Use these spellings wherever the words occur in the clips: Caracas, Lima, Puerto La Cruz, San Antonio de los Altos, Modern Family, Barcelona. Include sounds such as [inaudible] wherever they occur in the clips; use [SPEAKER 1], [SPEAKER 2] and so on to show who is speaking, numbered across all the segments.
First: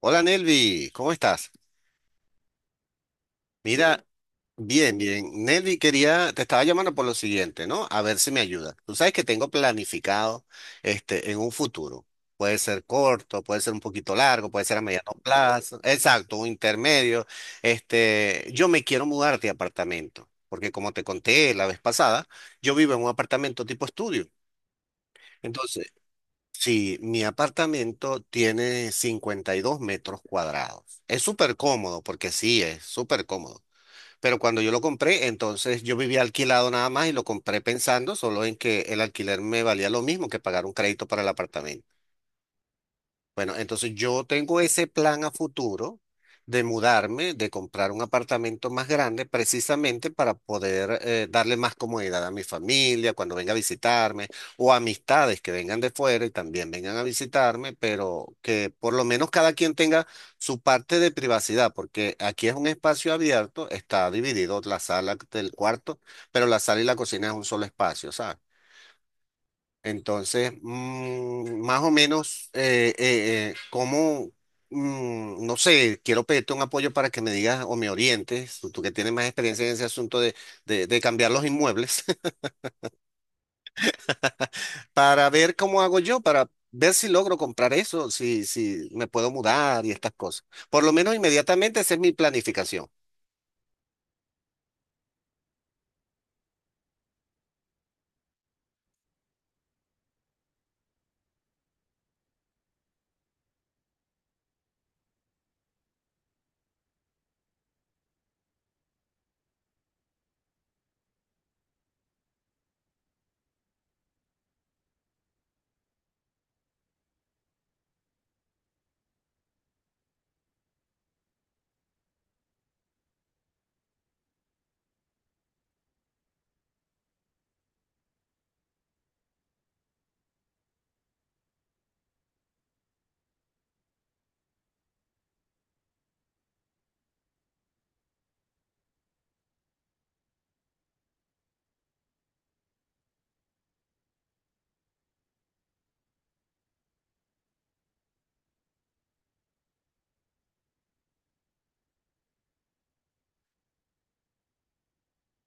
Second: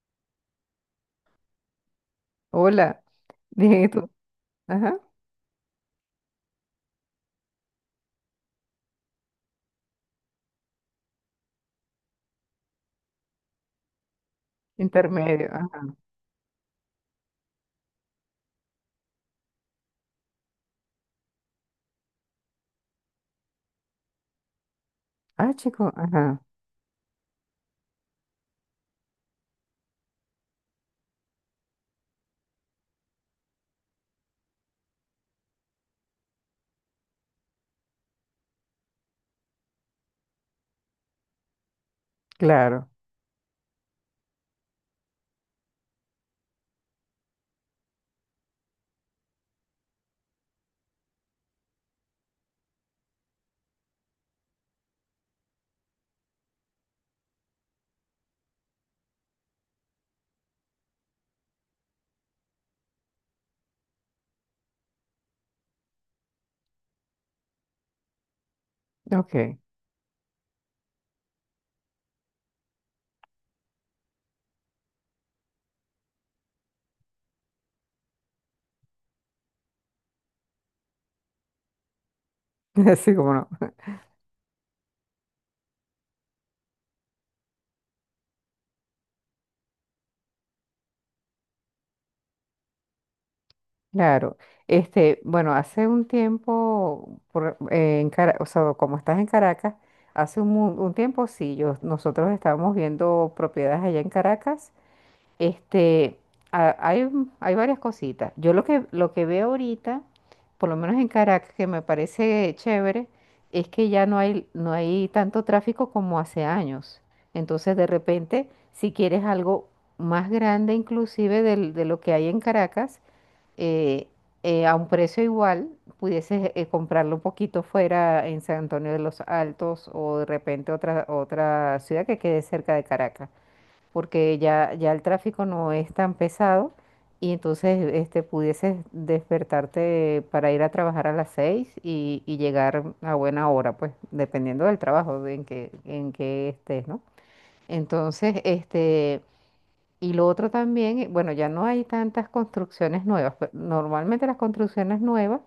[SPEAKER 1] Hola Nelvi, ¿cómo estás?
[SPEAKER 2] Hola, [laughs] dije
[SPEAKER 1] Mira,
[SPEAKER 2] tú.
[SPEAKER 1] bien,
[SPEAKER 2] Ajá,
[SPEAKER 1] bien. Nelvi, te estaba llamando por lo siguiente, ¿no? A ver si me ayuda. Tú sabes que tengo planificado en un futuro. Puede ser corto, puede ser un poquito largo, puede ser a mediano
[SPEAKER 2] intermedio.
[SPEAKER 1] plazo.
[SPEAKER 2] Ajá.
[SPEAKER 1] Exacto, un intermedio. Yo me quiero mudar de apartamento, porque como te conté la vez pasada, yo vivo en un apartamento tipo estudio.
[SPEAKER 2] Ah,
[SPEAKER 1] Entonces,
[SPEAKER 2] chico, ajá,
[SPEAKER 1] sí, mi apartamento tiene 52 metros cuadrados. Es súper cómodo, porque sí, es súper cómodo. Pero cuando yo lo compré, entonces yo vivía alquilado nada más y lo compré pensando solo en que el alquiler me valía lo mismo que pagar un crédito para el apartamento.
[SPEAKER 2] claro.
[SPEAKER 1] Bueno, entonces yo tengo ese plan a futuro de mudarme, de comprar un apartamento más grande, precisamente para poder darle más comodidad a mi familia cuando venga a visitarme o amistades que vengan de fuera y también vengan a visitarme, pero que por lo menos cada quien tenga su parte de privacidad, porque aquí es un espacio abierto, está dividido la sala del cuarto, pero la sala y la cocina es un solo espacio, ¿sabes?
[SPEAKER 2] Ok,
[SPEAKER 1] Entonces, más o menos, cómo, no sé, quiero pedirte un apoyo para que me digas o me orientes, tú que tienes más experiencia en ese asunto de cambiar los inmuebles,
[SPEAKER 2] [laughs] así como no.
[SPEAKER 1] [laughs] para ver cómo hago yo, para ver si logro comprar eso, si me puedo mudar y estas cosas. Por lo menos inmediatamente, esa es mi planificación.
[SPEAKER 2] Claro. Este, bueno, hace un tiempo, o sea, como estás en Caracas, hace un tiempo sí, nosotros estábamos viendo propiedades allá en Caracas. Este, a- hay, hay varias cositas. Yo lo que veo ahorita, por lo menos en Caracas, que me parece chévere, es que ya no hay tanto tráfico como hace años. Entonces, de repente, si quieres algo más grande inclusive de, lo que hay en Caracas, eh, a un precio igual, pudieses comprarlo un poquito fuera en San Antonio de los Altos o de repente otra ciudad que quede cerca de Caracas porque ya el tráfico no es tan pesado y entonces este, pudieses despertarte para ir a trabajar a las 6 y llegar a buena hora, pues dependiendo del trabajo de en que estés, ¿no? Entonces, este, y lo otro también, bueno, ya no hay tantas construcciones nuevas. Normalmente las construcciones nuevas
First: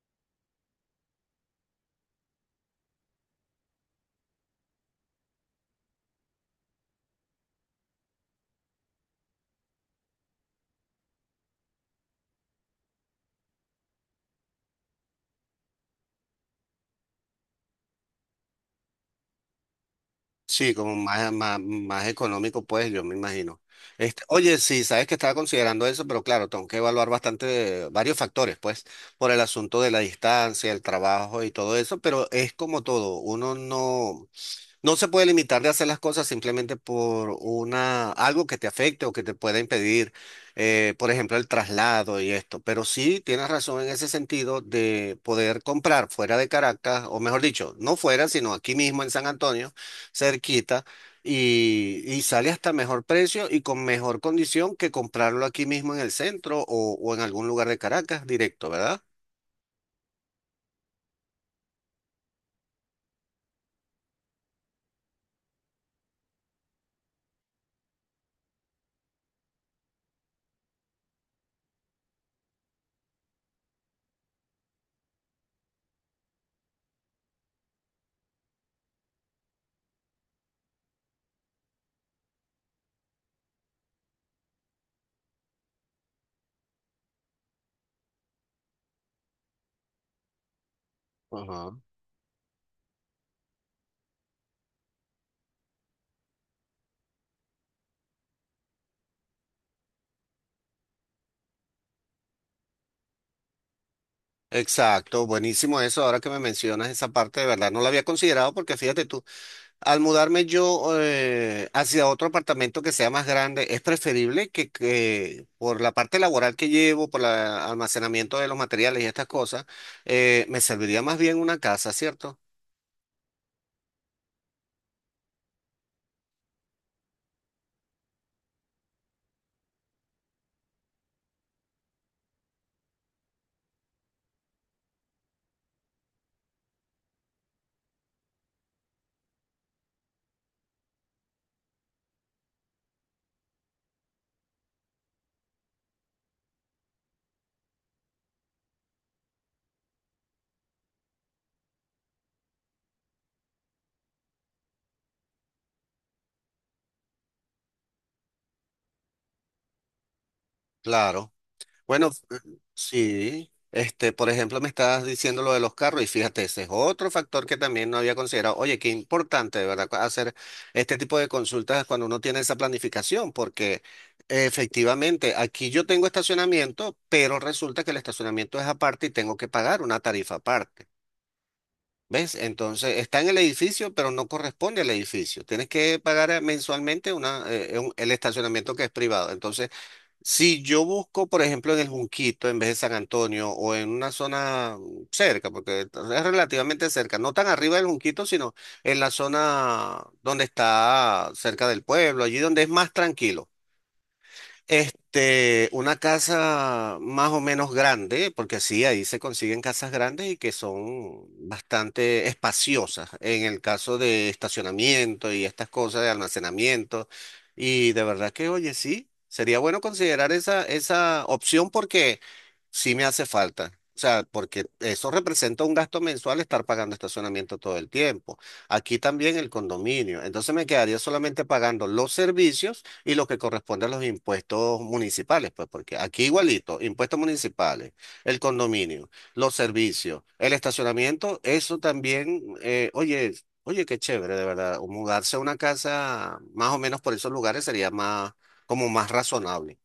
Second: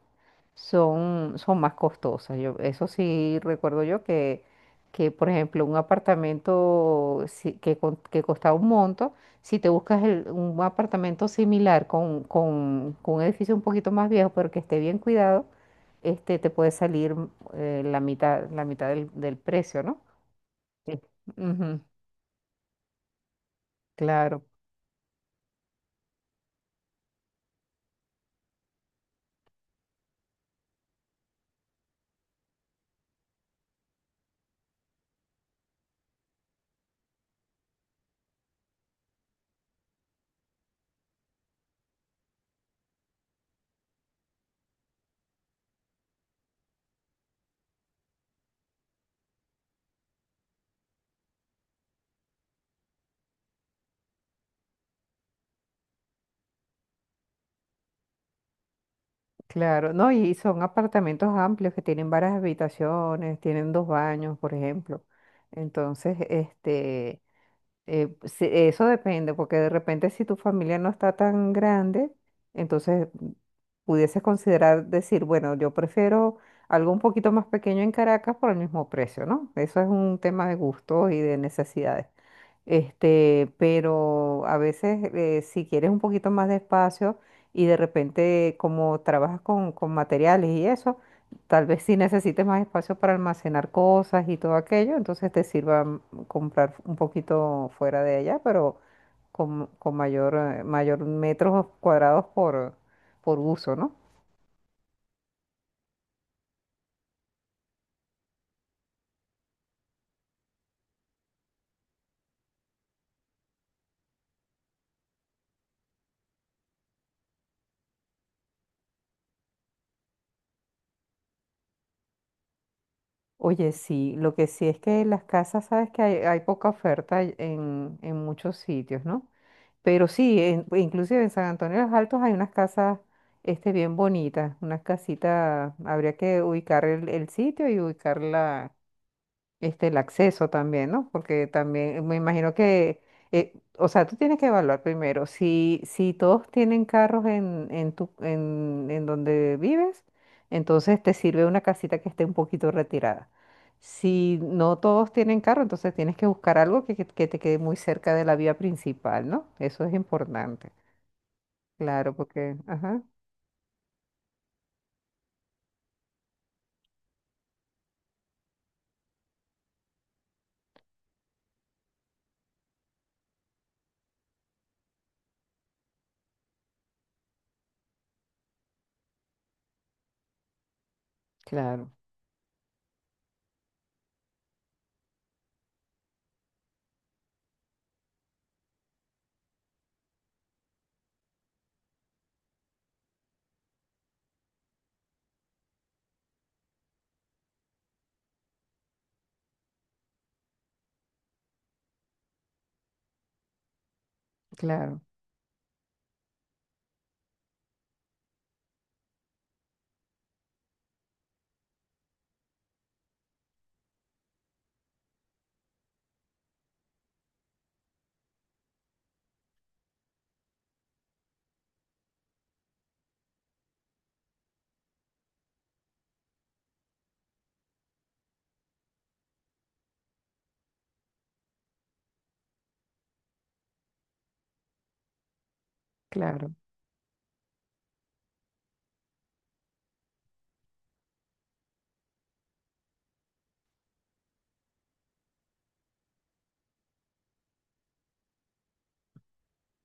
[SPEAKER 2] son más costosas. Yo, eso sí recuerdo yo que, por ejemplo, un apartamento que costaba un monto, si te buscas un apartamento similar con un edificio un poquito más viejo, pero que esté bien cuidado, este, te puede salir la mitad del precio, ¿no?
[SPEAKER 1] Sí, como
[SPEAKER 2] Sí.
[SPEAKER 1] más, más,
[SPEAKER 2] Ujú,
[SPEAKER 1] más económico, pues yo me imagino.
[SPEAKER 2] claro.
[SPEAKER 1] Oye, sí, sabes que estaba considerando eso, pero claro, tengo que evaluar bastante, varios factores, pues, por el asunto de la distancia, el trabajo y todo eso, pero es como todo, uno no. No se puede limitar de hacer las cosas simplemente algo que te afecte o que te pueda impedir, por ejemplo, el traslado y esto. Pero sí tienes razón en ese sentido de poder comprar fuera de Caracas, o mejor dicho, no fuera, sino aquí mismo en San Antonio, cerquita, y, sale hasta mejor precio y con mejor condición que comprarlo aquí mismo en el centro o en algún lugar de Caracas directo, ¿verdad?
[SPEAKER 2] Claro, no, y son apartamentos amplios que tienen varias habitaciones, tienen dos baños, por ejemplo. Entonces, este, sí, eso depende, porque de repente si tu familia no está tan grande, entonces pudieses considerar decir, bueno, yo prefiero algo un poquito más pequeño en Caracas por el mismo precio, ¿no? Eso es un tema de gustos y de necesidades. Este, pero a veces si quieres un poquito más de espacio y de repente como trabajas con materiales y eso, tal
[SPEAKER 1] Ajá.
[SPEAKER 2] vez si necesites más espacio para almacenar cosas y todo aquello, entonces te sirva comprar un poquito fuera de allá, pero con mayor, mayor metros cuadrados por uso, ¿no?
[SPEAKER 1] Exacto, buenísimo eso. Ahora que me mencionas esa parte, de verdad no la había considerado porque fíjate tú. Al mudarme yo hacia otro apartamento que sea más grande, es preferible que por la parte laboral que llevo, por el almacenamiento de los materiales y estas cosas, me serviría más bien una casa, ¿cierto?
[SPEAKER 2] Oye, sí, lo que sí es que las casas, sabes que hay poca oferta en muchos sitios, ¿no? Pero sí, pues, inclusive en San Antonio de los Altos hay unas casas este, bien bonitas, unas casitas, habría que ubicar el sitio y ubicarla este, el acceso también, ¿no? Porque también me imagino que, o sea, tú tienes que evaluar primero si todos tienen carros en donde vives, entonces te sirve una casita que esté un poquito retirada. Si no todos tienen carro, entonces tienes que buscar algo que te quede muy cerca de la vía principal, ¿no? Eso es importante.
[SPEAKER 1] Claro. Bueno,
[SPEAKER 2] Claro, porque, ajá,
[SPEAKER 1] sí, por ejemplo, me estabas diciendo lo de los carros y fíjate, ese es otro factor que también no había considerado. Oye, qué importante, de ¿verdad? Hacer este tipo de consultas cuando uno tiene esa planificación, porque efectivamente aquí yo tengo estacionamiento, pero resulta que el estacionamiento es aparte y tengo que pagar una tarifa aparte.
[SPEAKER 2] claro,
[SPEAKER 1] ¿Ves? Entonces está en el edificio, pero no corresponde al edificio. Tienes que pagar mensualmente el estacionamiento que es privado. Entonces, si yo busco, por ejemplo, en el Junquito en vez de San Antonio o en una zona cerca, porque es relativamente cerca, no tan arriba del Junquito, sino en la zona donde está cerca del pueblo, allí donde es más tranquilo.
[SPEAKER 2] claro,
[SPEAKER 1] Una casa más o menos grande, porque sí, ahí se consiguen casas grandes y que son bastante espaciosas en el caso de estacionamiento y estas cosas de almacenamiento. Y de verdad que, oye, sí, sería bueno considerar esa opción porque sí me hace falta. O sea, porque eso representa un gasto mensual estar pagando estacionamiento todo el tiempo. Aquí también el condominio. Entonces me quedaría solamente pagando los servicios y lo que corresponde a los impuestos municipales, pues porque aquí
[SPEAKER 2] claro.
[SPEAKER 1] igualito, impuestos municipales, el condominio, los servicios, el estacionamiento, eso también, oye, qué chévere, de verdad, o mudarse a una casa más o menos por esos lugares sería más, como más razonable.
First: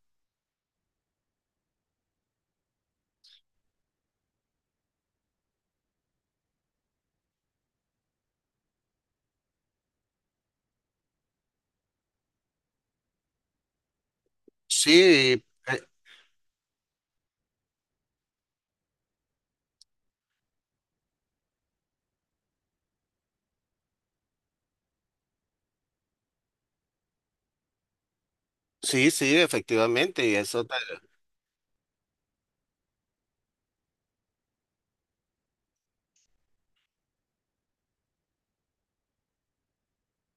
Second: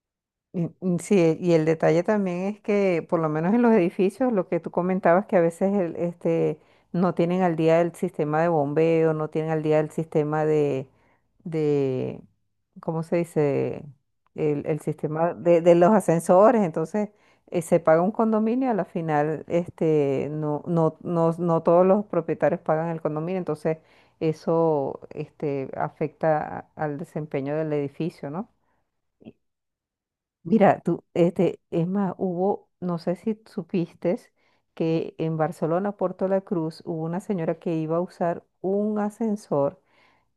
[SPEAKER 2] Mm, mm, sí, y el detalle también es que, por lo menos en los edificios, lo que tú comentabas, que a veces no tienen al día el sistema de bombeo, no tienen al día el sistema de, ¿cómo se dice? El
[SPEAKER 1] Sí,
[SPEAKER 2] sistema de, los ascensores, entonces se paga un condominio, a la final este, no, no, no, no todos los propietarios pagan el condominio, entonces eso este, afecta al desempeño del edificio, ¿no?
[SPEAKER 1] sí, sí, efectivamente, y eso,
[SPEAKER 2] Mira, tú, este, es más, hubo, no sé si supiste que en Barcelona, Puerto La Cruz, hubo una señora que iba a usar un ascensor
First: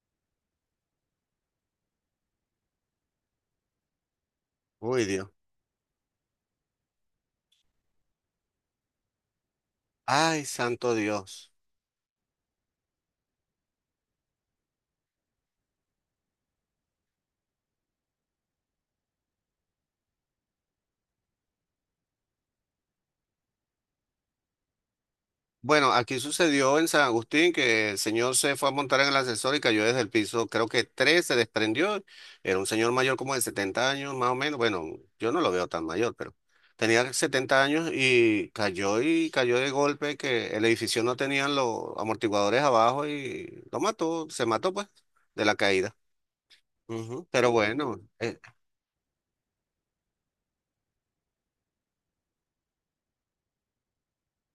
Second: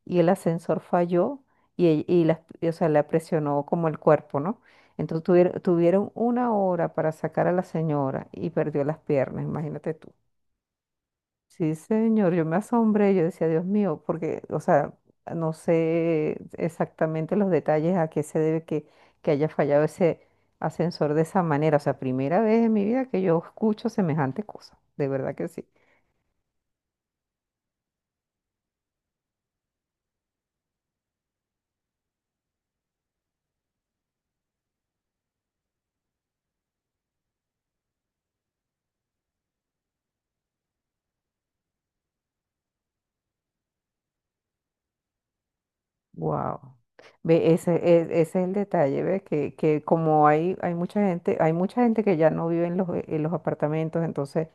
[SPEAKER 2] y el ascensor falló y, o sea, la presionó como el cuerpo, ¿no?
[SPEAKER 1] uy,
[SPEAKER 2] Entonces
[SPEAKER 1] Dios.
[SPEAKER 2] tuvieron una hora para sacar a la señora y perdió las piernas, imagínate tú.
[SPEAKER 1] Ay, santo Dios.
[SPEAKER 2] Sí, señor, yo me asombré, yo decía, Dios mío, porque, o sea, no sé exactamente los detalles a qué se debe que haya fallado ese ascensor de esa manera. O sea, primera vez en mi vida que yo escucho semejante cosa, de verdad que sí.
[SPEAKER 1] Bueno, aquí sucedió en San Agustín que el señor se fue a montar en el ascensor y cayó desde el piso, creo que tres, se desprendió. Era un señor mayor como de 70 años, más o menos. Bueno, yo no lo veo tan mayor, pero tenía 70 años y cayó de golpe que el edificio no tenían los amortiguadores abajo y lo mató, se mató pues de la caída.
[SPEAKER 2] Wow.
[SPEAKER 1] Ujú, pero
[SPEAKER 2] Ve, ese,
[SPEAKER 1] bueno,
[SPEAKER 2] e- ese es el detalle, ¿ves? Que como hay mucha gente, hay mucha gente que ya no vive en en los apartamentos, entonces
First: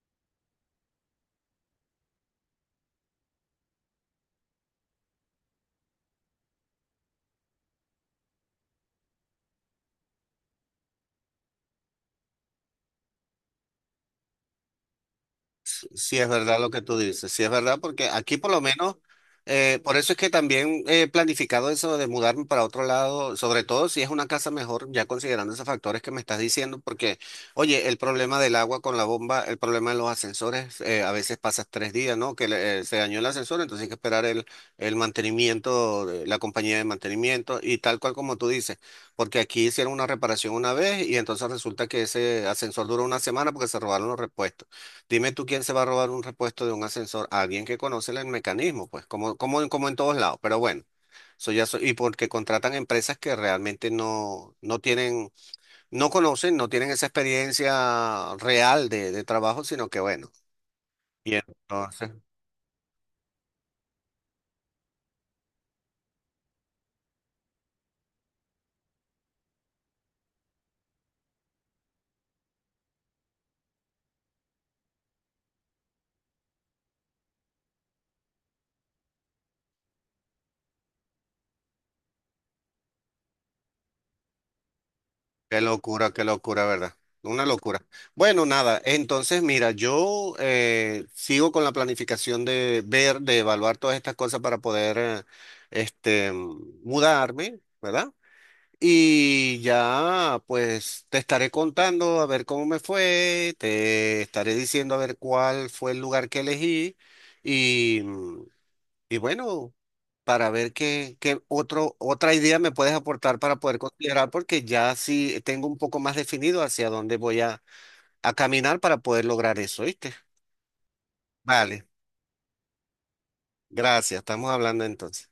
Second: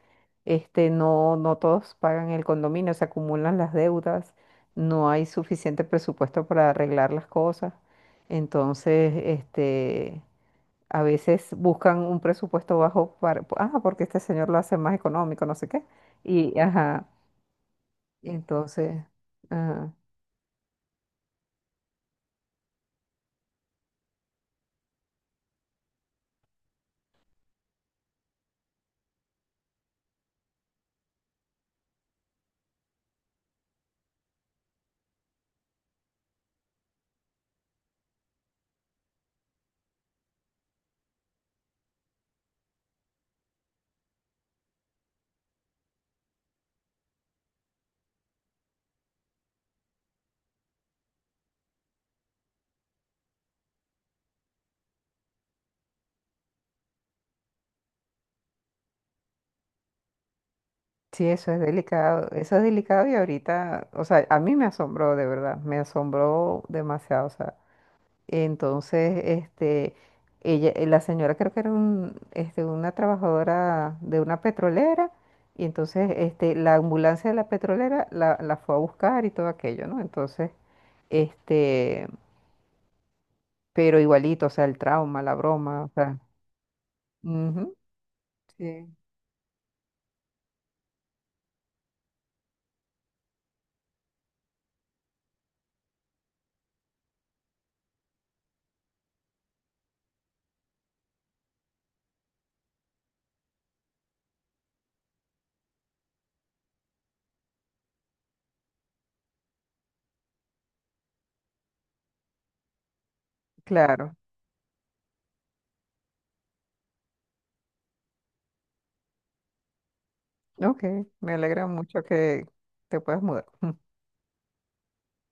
[SPEAKER 2] este, no, no todos pagan el condominio, se acumulan las deudas, no hay suficiente presupuesto para arreglar las cosas. Entonces, este, a veces buscan un presupuesto bajo porque este señor lo hace más económico, no sé qué.
[SPEAKER 1] sí, si es
[SPEAKER 2] Y,
[SPEAKER 1] verdad lo que tú
[SPEAKER 2] ajá,
[SPEAKER 1] dices. Sí, es verdad, porque aquí por lo menos,
[SPEAKER 2] entonces, ajá.
[SPEAKER 1] por eso es que también he planificado eso de mudarme para otro lado, sobre todo si es una casa mejor, ya considerando esos factores que me estás diciendo, porque, oye, el problema del agua con la bomba, el problema de los ascensores, a veces pasas 3 días, ¿no? Que se dañó el ascensor, entonces hay que esperar el mantenimiento, de la compañía de mantenimiento y tal cual como tú dices, porque aquí hicieron una reparación una vez y entonces resulta que ese ascensor duró una semana porque se robaron los repuestos. Dime tú quién se va a robar un repuesto de un ascensor, alguien que conoce el mecanismo, pues, como en todos lados, pero bueno, eso ya y porque contratan empresas que realmente no tienen, no conocen, no tienen esa experiencia real de trabajo, sino que bueno,
[SPEAKER 2] Sí,
[SPEAKER 1] y entonces,
[SPEAKER 2] eso es delicado y ahorita, o sea, a mí me asombró de verdad, me asombró demasiado, o sea, entonces, este, la señora creo que era una trabajadora de una petrolera y entonces, este, la ambulancia de la petrolera la fue a buscar y todo aquello, ¿no? Entonces, este, pero igualito, o sea, el trauma, la broma, o sea,
[SPEAKER 1] qué locura, ¿verdad? Una
[SPEAKER 2] ujú,
[SPEAKER 1] locura. Bueno, nada,
[SPEAKER 2] sí,
[SPEAKER 1] entonces mira, yo sigo con la planificación de ver, de evaluar todas estas cosas para poder, este, mudarme, ¿verdad? Y ya, pues te estaré contando a ver cómo me fue, te estaré diciendo a ver cuál fue el lugar que elegí y, bueno, para ver qué otra idea me puedes aportar para poder
[SPEAKER 2] claro,
[SPEAKER 1] considerar, porque ya sí tengo un poco más definido hacia dónde voy a caminar para poder lograr eso, ¿viste?
[SPEAKER 2] ok, me alegra
[SPEAKER 1] Vale,
[SPEAKER 2] mucho que te puedas mudar. [laughs]
[SPEAKER 1] gracias, estamos hablando entonces.